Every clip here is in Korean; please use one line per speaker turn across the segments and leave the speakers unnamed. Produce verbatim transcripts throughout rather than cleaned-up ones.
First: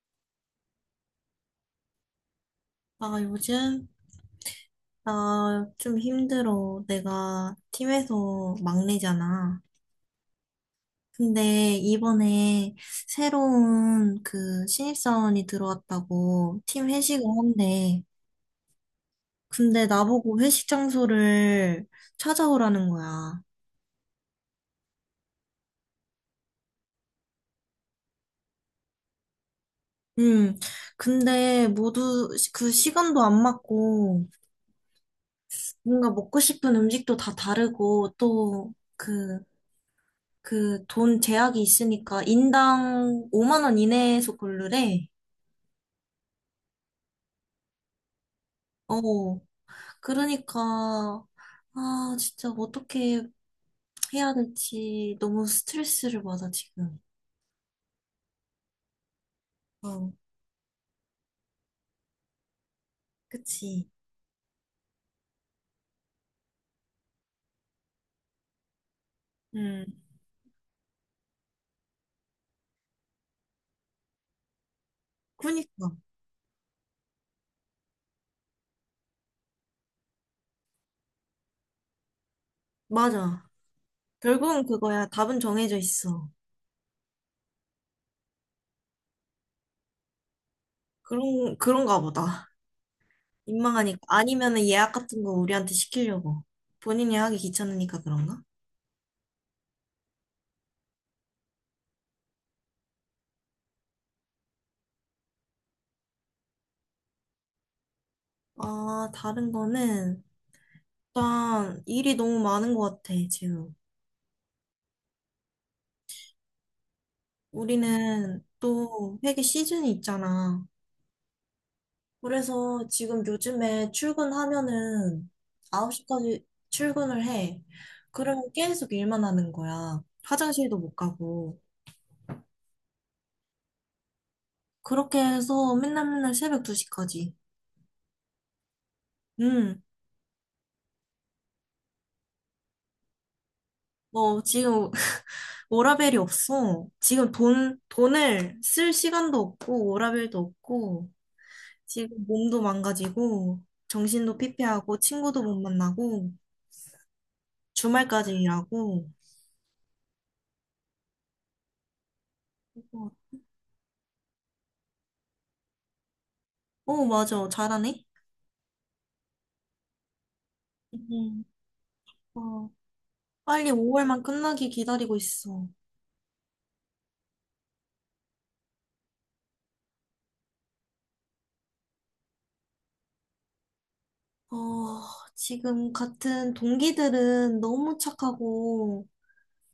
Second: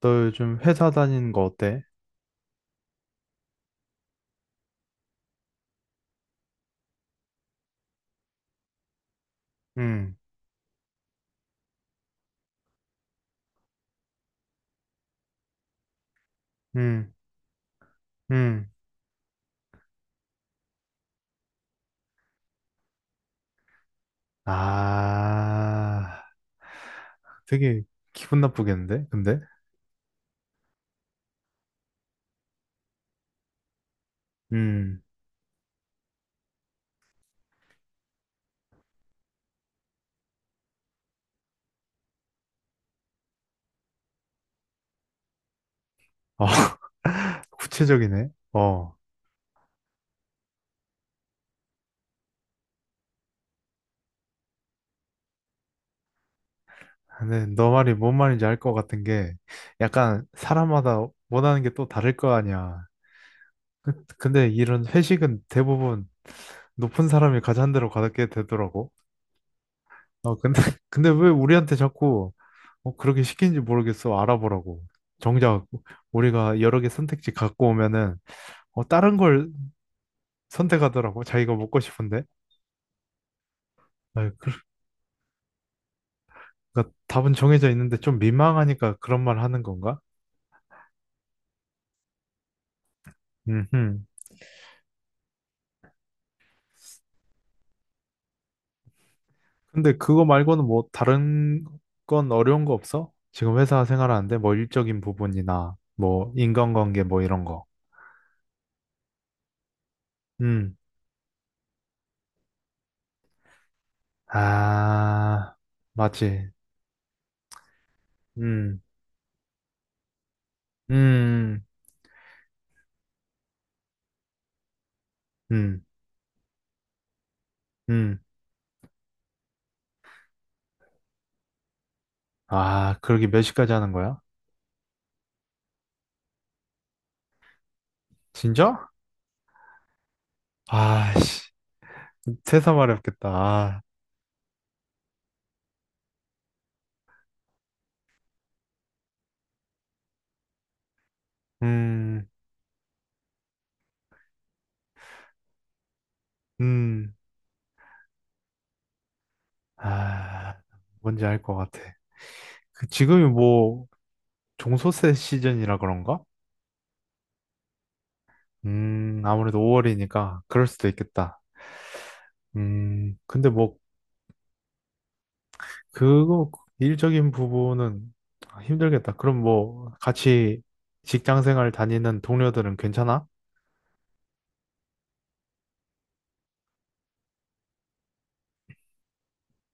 너 요즘 회사 다니는 거 어때?
아, 요즘? 나 좀 힘들어. 내가 팀에서 막내잖아.
응,
근데 이번에 새로운 그 신입사원이 들어왔다고 팀
응,
회식을 한대.
응.
근데 나보고 회식 장소를 찾아오라는 거야.
아, 되게 기분 나쁘겠는데? 근데?
음, 근데 모두 시- 그 시간도 안 맞고
음,
뭔가 먹고 싶은 음식도 다 다르고 또그 그 돈 제약이 있으니까 인당 오만 원 이내에서 고르래.
어, 구체적이네. 어,
어, 그러니까 아, 진짜 어떻게 해야 될지 너무 스트레스를 받아 지금.
근데 너 말이 뭔 말인지 알 것 같은 게
어,
약간 사람마다 원하는 게 또 다를 거 아니야.
그치.
그- 근데 이런 회식은 대부분 높은 사람이 가잔 대로 가게 되더라고.
음,
어, 근데, 근데 왜 우리한테 자꾸 어, 그렇게 시킨지 모르겠어. 알아보라고. 정작
그니까
우리가 여러 개 선택지 갖고 오면은 어, 다른 걸 선택하더라고. 자기가 먹고 싶은데.
맞아.
아, 그, 러니
결국은 그거야. 답은 정해져 있어.
까 답은 정해져 있는데 좀 민망하니까 그런 말 하는 건가?
그런 그런가 보다. 민망하니까
음.
아니면은 예약 같은 거 우리한테 시키려고. 본인이 하기 귀찮으니까 그런가?
근데 그거 말고는 뭐 다른 건 어려운 거 없어? 지금 회사 생활하는데 뭐 일적인 부분이나 뭐 인간관계 뭐 이런 거.
아, 다른 거는
음.
일단 일이 너무 많은 것 같아, 지금.
아, 맞지.
우리는
음.
또 회계 시즌이 있잖아.
음.
그래서 지금 요즘에 출근하면은
음.
아홉 시까지 출근을 해.
음.
그러면 계속 일만 하는 거야. 화장실도 못 가고.
아, 그러게 몇 시까지 하는 거야?
그렇게 해서 맨날 맨날 새벽 두 시까지.
진짜?
음,
아씨, 세상 말이 렵겠다 아,
뭐 지금 워라밸이 없어. 지금 돈, 돈을 쓸 시간도 없고 워라밸도 없고 지금
음,
몸도 망가지고 정신도 피폐하고 친구도 못 만나고
음,
주말까지 일하고
아, 뭔지 알 것 같아. 그 지금이 뭐 종소세 시즌이라 그런가?
어, 맞아. 잘하네.
음, 아무래도 오 월 그럴 수도 있겠다.
음. 어,
음, 근데
빨리
뭐
오월만 끝나길 기다리고 있어.
그거 일적인 부분은 힘들겠다. 그럼 뭐 같이 직장 생활 다니는 동료들은 괜찮아?
어, 지금 같은 동기들은 너무 착하고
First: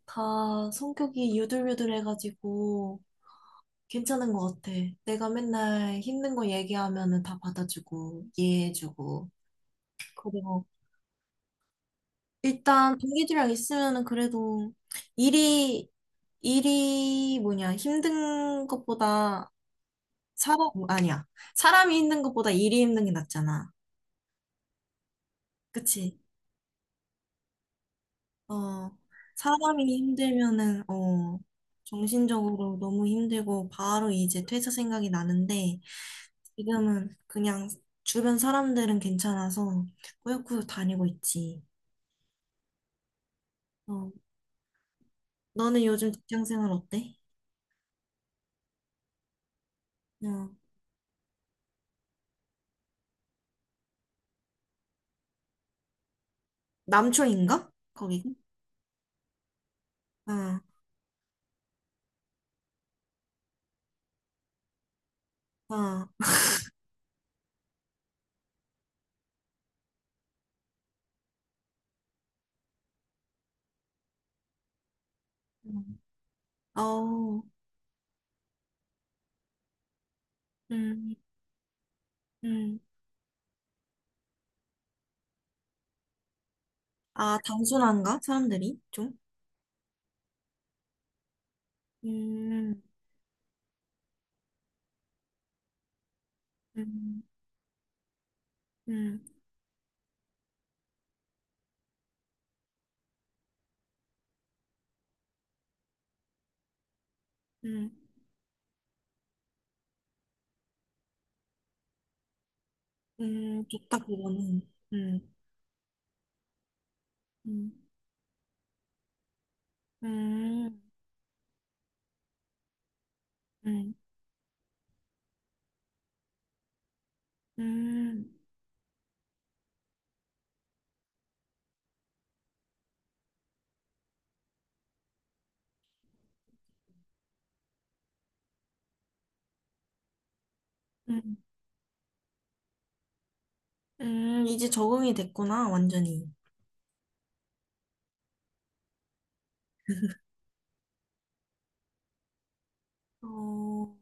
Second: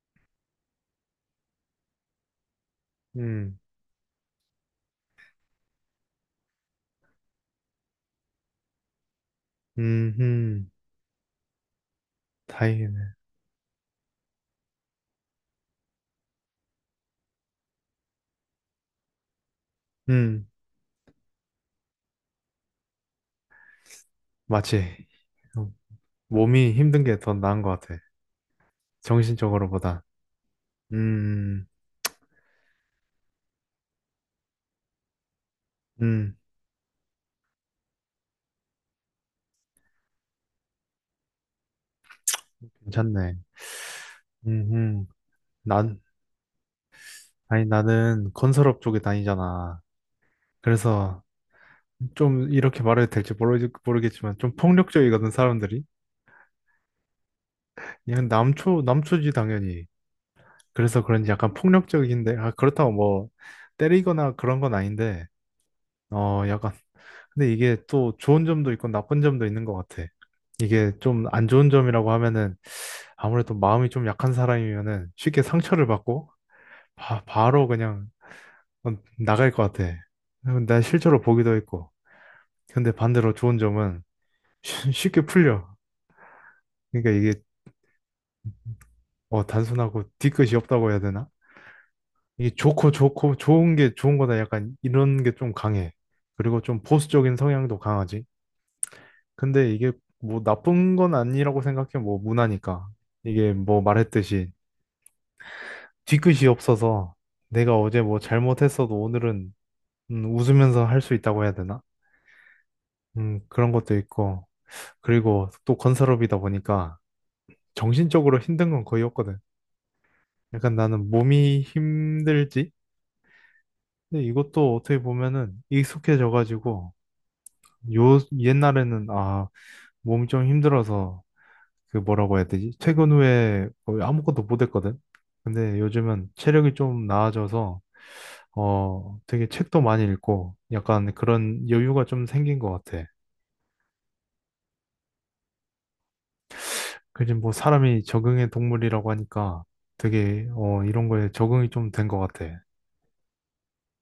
다 성격이 유들유들해가지고
음,
괜찮은 것 같아. 내가 맨날 힘든 거 얘기하면은 다 받아주고 이해해주고
음,
그리고
음, 다행이네.
일단 동기들이랑 있으면은 그래도 일이 일이 뭐냐 힘든 것보다
음,
사람, 어, 아니야. 사람이 힘든 것보다 일이 힘든 게 낫잖아.
맞지.
그치?
몸이 힘든 게 더 나은 것 같아.
어, 사람이
정신적으로보다.
힘들면은, 어,
음,
정신적으로 너무 힘들고 바로 이제 퇴사 생각이 나는데
음,
지금은 그냥 주변 사람들은 괜찮아서 꾸역꾸역 다니고 있지.
괜찮네.
어,
음, 음.
너는
난,
요즘 직장 생활 어때?
아니, 나는 건설업 쪽에 다니잖아.
어,
그래서 좀 이렇게 말해도 될지 모르, 모르겠지만 좀 폭력적이거든, 사람들이.
남초인가? 거기?
그냥 남초, 남초지, 당연히.
아,
그래서 그런지 약간 폭력적인데, 아, 그렇다고 뭐 때리거나 그런 건 아닌데,
아,
어, 약간. 근데 이게 또 좋은 점도 있고 나쁜 점도 있는 것 같아. 이게 좀 안 좋은 점이라고 하면은 아무래도 마음이 좀 약한 사람이면은 쉽게 상처를
음,
받고 아,
어우,
바로 그냥 어, 나갈 것 같아. 나
음,
실제로 보기도 했고.
음.
근데 반대로 좋은 점은 쉬- 쉽게 풀려. 그러니까
아,
이게
단순한가? 사람들이 좀?
어, 단순하고 뒤끝이 없다고 해야 되나? 이게
음,
좋고 좋고 좋은 게 좋은 거다 약간 이런 게 좀 강해. 그리고 좀
음.
보수적인 성향도 강하지.
음,
근데 이게 뭐 나쁜 건 아니라고 생각해. 뭐 문화니까. 이게 뭐 말했듯이 뒤끝이 없어서 내가
음,
어제 뭐 잘못했어도 오늘은 음, 웃으면서 할 수 있다고 해야 되나? 음,
음,
그런 것도
좋다,
있고.
그거는. 음,
그리고 또 건설업이다 보니까
음,
정신적으로 힘든 건 거의 없거든. 약간
음,
나는 몸이 힘들지?
음,
근데 이것도 어떻게 보면은 익숙해져가지고 요
음,
옛날에는 아, 몸이 좀 힘들어서 그 뭐라고 해야 되지? 퇴근 후에 거의 아무것도 못했거든. 근데 요즘은 체력이 좀 나아져서 어 되게 책도 많이 읽고 약간
음,
그런 여유가 좀 생긴 것 같아.
음, 이제 적응이 됐구나, 완전히.
그지 뭐 사람이 적응의 동물이라고 하니까 되게 어 이런 거에 적응이 좀 된 것 같아.
어,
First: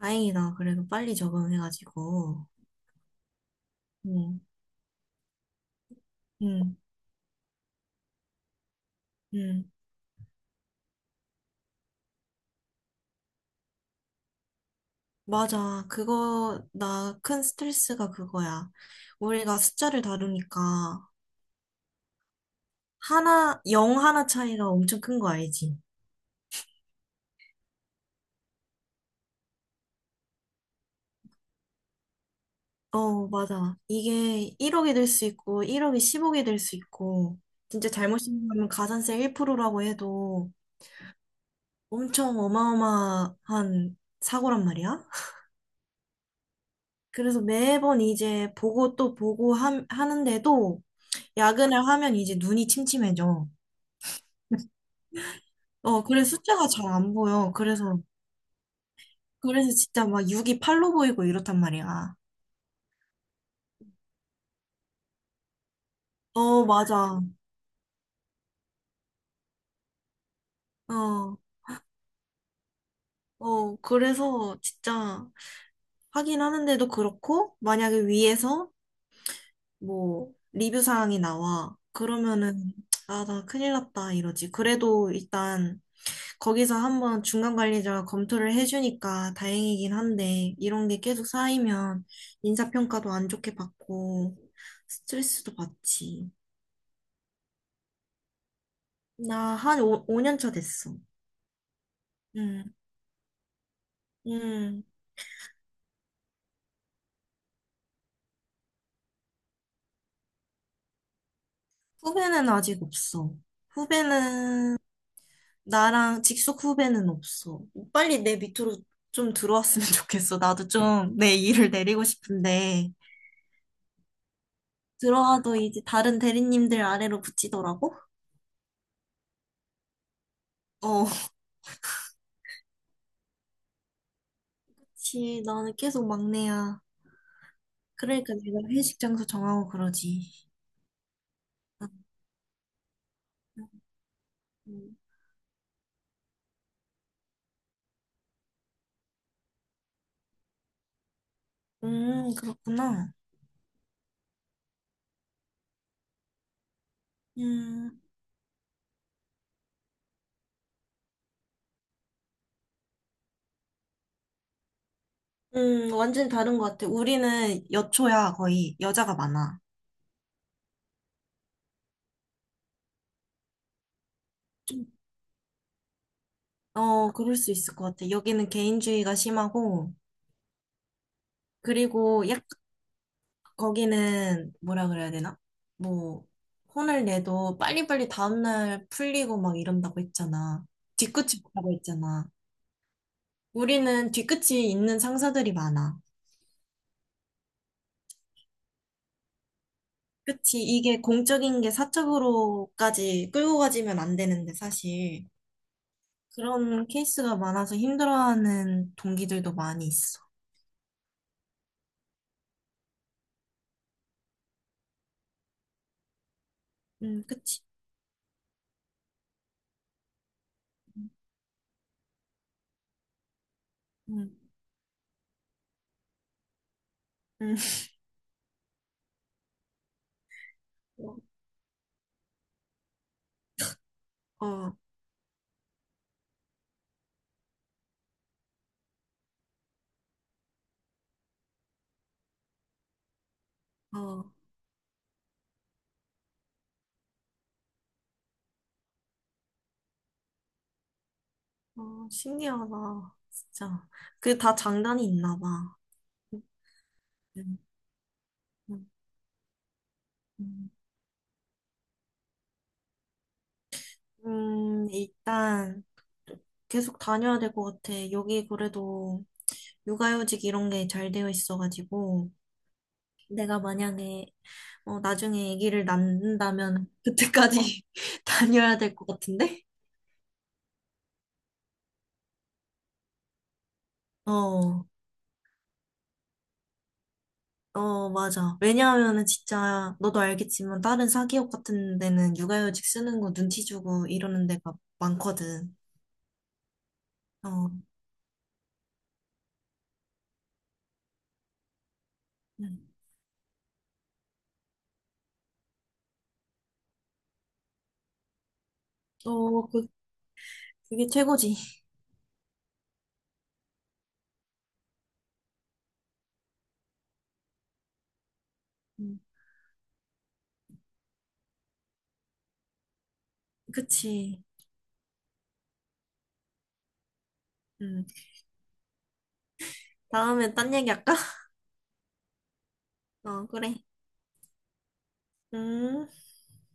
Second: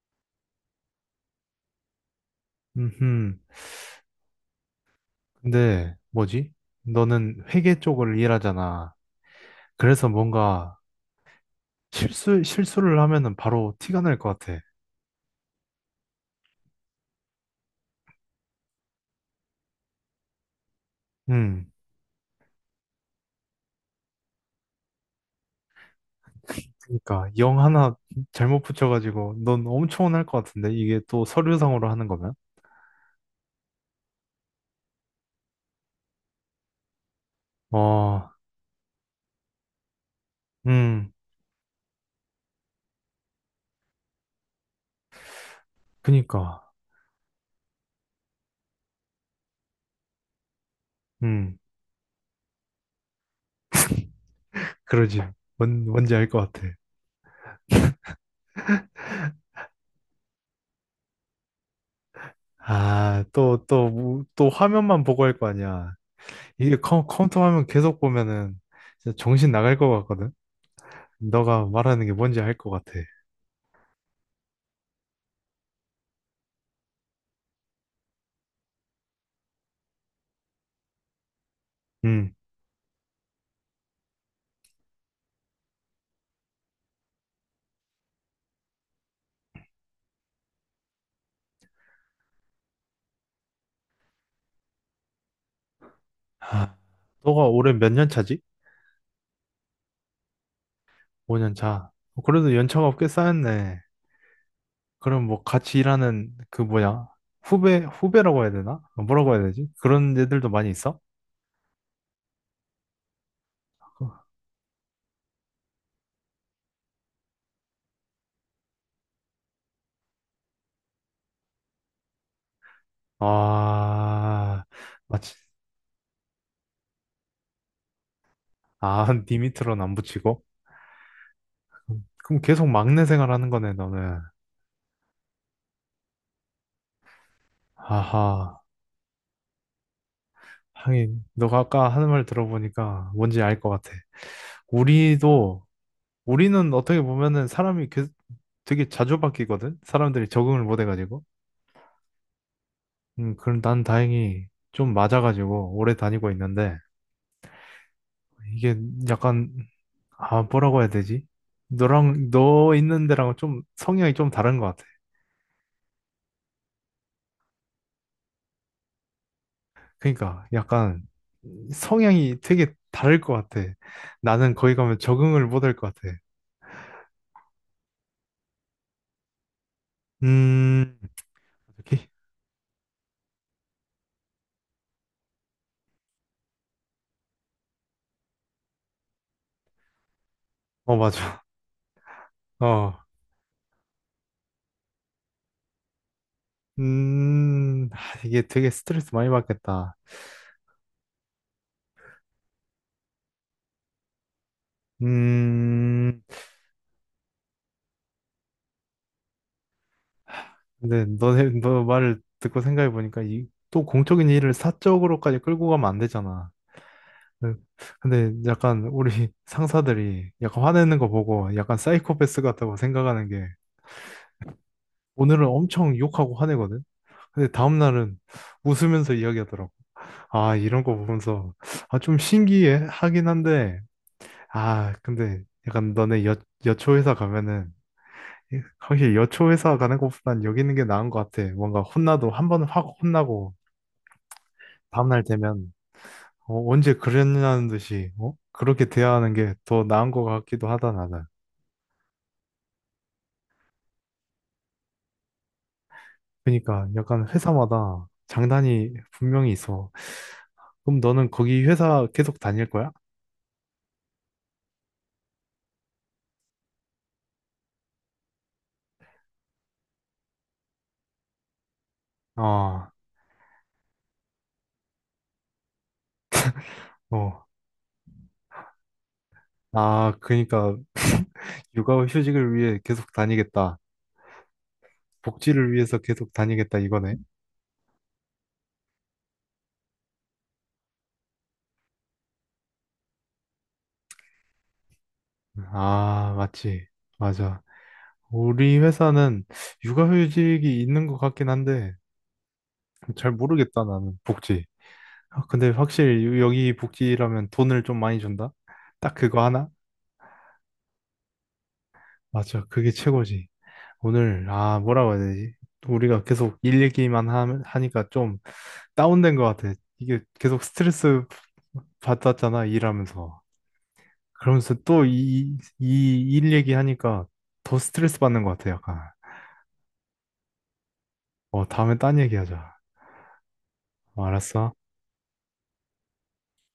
다행이다. 그래도 빨리 적응해가지고.
음,
음,
근데 뭐지?
음,
너는 회계 쪽을 일하잖아.
음.
그래서 뭔가 실수 실수를 하면은 바로 티가 날 것 같아.
맞아. 그거, 나 큰 스트레스가 그거야. 우리가 숫자를 다루니까,
음,
하나, 영 하나 차이가 엄청 큰 거 알지?
그러니까 영 하나 잘못 붙여가지고 넌 엄청 혼날 것 같은데 이게 또 서류상으로 하는 거면?
어, 맞아. 이게 일억이 될 수 있고, 일억이 십억이 될 수 있고, 진짜 잘못
어,
신고하면 가산세 일 프로라고 해도
음,
엄청 어마어마한 사고란 말이야.
그니까,
그래서 매번 이제 보고 또 보고 하, 하는데도
음,
야근을 하면 이제 눈이 침침해져.
그러지. 뭔
어,
뭔지 알
그래서
것 같아.
숫자가 잘 안 보여. 그래서, 그래서 진짜 막 육이 팔로 보이고 이렇단 말이야.
아, 또, 또, 뭐, 또 화면만 보고 할 거 아니야.
어,
이게 컴,
맞아.
컴퓨터 화면 계속 보면은 진짜 정신 나갈 것 같거든.
어,
너가 말하는 게 뭔지 알 것 같아.
어, 그래서 진짜 하긴 하는데도 그렇고, 만약에 위에서 뭐 리뷰 사항이 나와.
음.
그러면은 아, 나 큰일 났다 이러지. 그래도 일단 거기서 한번 중간 관리자가 검토를 해주니까 다행이긴 한데 이런 게 계속 쌓이면 인사평가도 안 좋게 받고 스트레스도 받지.
하, 너가 올해 몇 년 차지?
나 한 오 년 차 됐어.
오 년 차. 어, 그래도
응,
연차가 꽤 쌓였네.
응.
그럼 뭐 같이 일하는 그 뭐냐? 후배, 후배라고 해야 되나? 어, 뭐라고 해야 되지? 그런 애들도 많이 있어?
후배는 아직 없어. 후배는 나랑 직속 후배는 없어. 빨리 내 밑으로 좀 들어왔으면 좋겠어. 나도 좀 내 일을 내리고 싶은데.
아, 마치,
들어와도 이제 다른 대리님들 아래로 붙이더라고?
아, 니 밑으로는 안 붙이고?
어.
그럼 그럼 계속 막내 생활하는 거네, 너는.
그치, 나는 계속 막내야. 그러니까 내가
아하,
회식 장소 정하고 그러지.
하긴, 너가
아,
아까 하는 말 들어보니까 뭔지 알 것 같아.
음,
우리도, 우리는 어떻게 보면은 사람이 계- 되게 자주 바뀌거든? 사람들이 적응을 못 해가지고.
음, 그렇구나.
음, 그럼 난 다행히 좀 맞아가지고 오래 다니고 있는데,
음,
이게 약간, 아, 뭐라고 해야 되지? 너랑, 너 있는 데랑 좀 성향이 좀 다른 것 같아.
음, 완전 다른 것 같아. 우리는 여초야, 거의. 여자가 많아.
그러니까 약간 성향이 되게 다를 것 같아. 나는 거기
좀,
가면 적응을 못할 것 같아.
어, 그럴 수 있을 것 같아. 여기는 개인주의가 심하고,
음, 여기?
그리고 약점이 거기는 뭐라 그래야 되나? 뭐 혼을 내도 빨리빨리 다음날 풀리고 막 이런다고 했잖아.
어,
뒤끝이
맞아.
없다고 했잖아.
어,
우리는 뒤끝이 있는 상사들이 많아.
음, 아, 이게 되게 스트레스 많이 받겠다.
그치? 이게 공적인 게 사적으로까지 끌고 가지면 안 되는데 사실
음,
그런 케이스가 많아서 힘들어하는 동기들도 많이 있어.
근데 너네 너 말을 듣고 생각해 보니까 이 또 공적인 일을 사적으로까지 끌고 가면 안 되잖아.
음,
네.
그치?
근데 약간 우리 상사들이 약간 화내는 거 보고 약간 사이코패스 같다고 생각하는 게
음,
오늘은 엄청 욕하고 화내거든. 근데
음.
다음 날은 웃으면서 이야기하더라고. 아 이런 거 보면서 아 좀 신기해 하긴 한데
어, 어,
아 근데 약간 너네 여 여초 회사 가면은 확실히 여초 회사 가는 것보단 여기 있는 게 나은 것 같아. 뭔가 혼나도 한 번 확 혼나고 다음날 되면 어, 언제 그랬냐는 듯이 어? 그렇게 대하는 게 더 나은 것 같기도 하다 나는.
어, 신기하다. 진짜. 그게 다 장단이 있나 봐.
그러니까 약간
응.
회사마다
음,
장단이 분명히 있어. 그럼 너는 거기 회사 계속 다닐 거야?
음, 일단 계속 다녀야 될 것 같아. 여기 그래도 육아휴직 이런 게 잘 되어 있어가지고
아,
내가 만약에 어, 나중에 아기를 낳는다면
어.
그때까지 다녀야 될 것 같은데?
아, 그러니까 육아 휴직을 위해 계속 다니겠다.
어,
복지를 위해서 계속 다니겠다 이거네.
어, 맞아. 왜냐하면은 진짜 너도 알겠지만 다른 사기업 같은 데는 육아휴직 쓰는 거 눈치 주고 이러는 데가 많거든.
아, 맞지. 맞아.
어,
우리 회사는 육아휴직이 있는 것 같긴 한데
음.
잘 모르겠다 나는 복지. 아, 근데 확실히 여기 복지라면 돈을 좀 많이 준다? 딱 그거
어,
하나?
그, 그게 최고지.
맞아, 그게 최고지. 오늘, 아, 뭐라고 해야 되지? 우리가 계속 일 얘기만 하, 하니까 좀
음,
다운된 것 같아. 이게 계속 스트레스 받았잖아, 일하면서.
그치.
그러면서 또 이, 이 일 얘기하니까 더
음.
스트레스 받는 것 같아, 약간.
다음에 딴 얘기 할까?
어, 다음에 딴 얘기하자.
어, 그래.
어, 알았어.
음.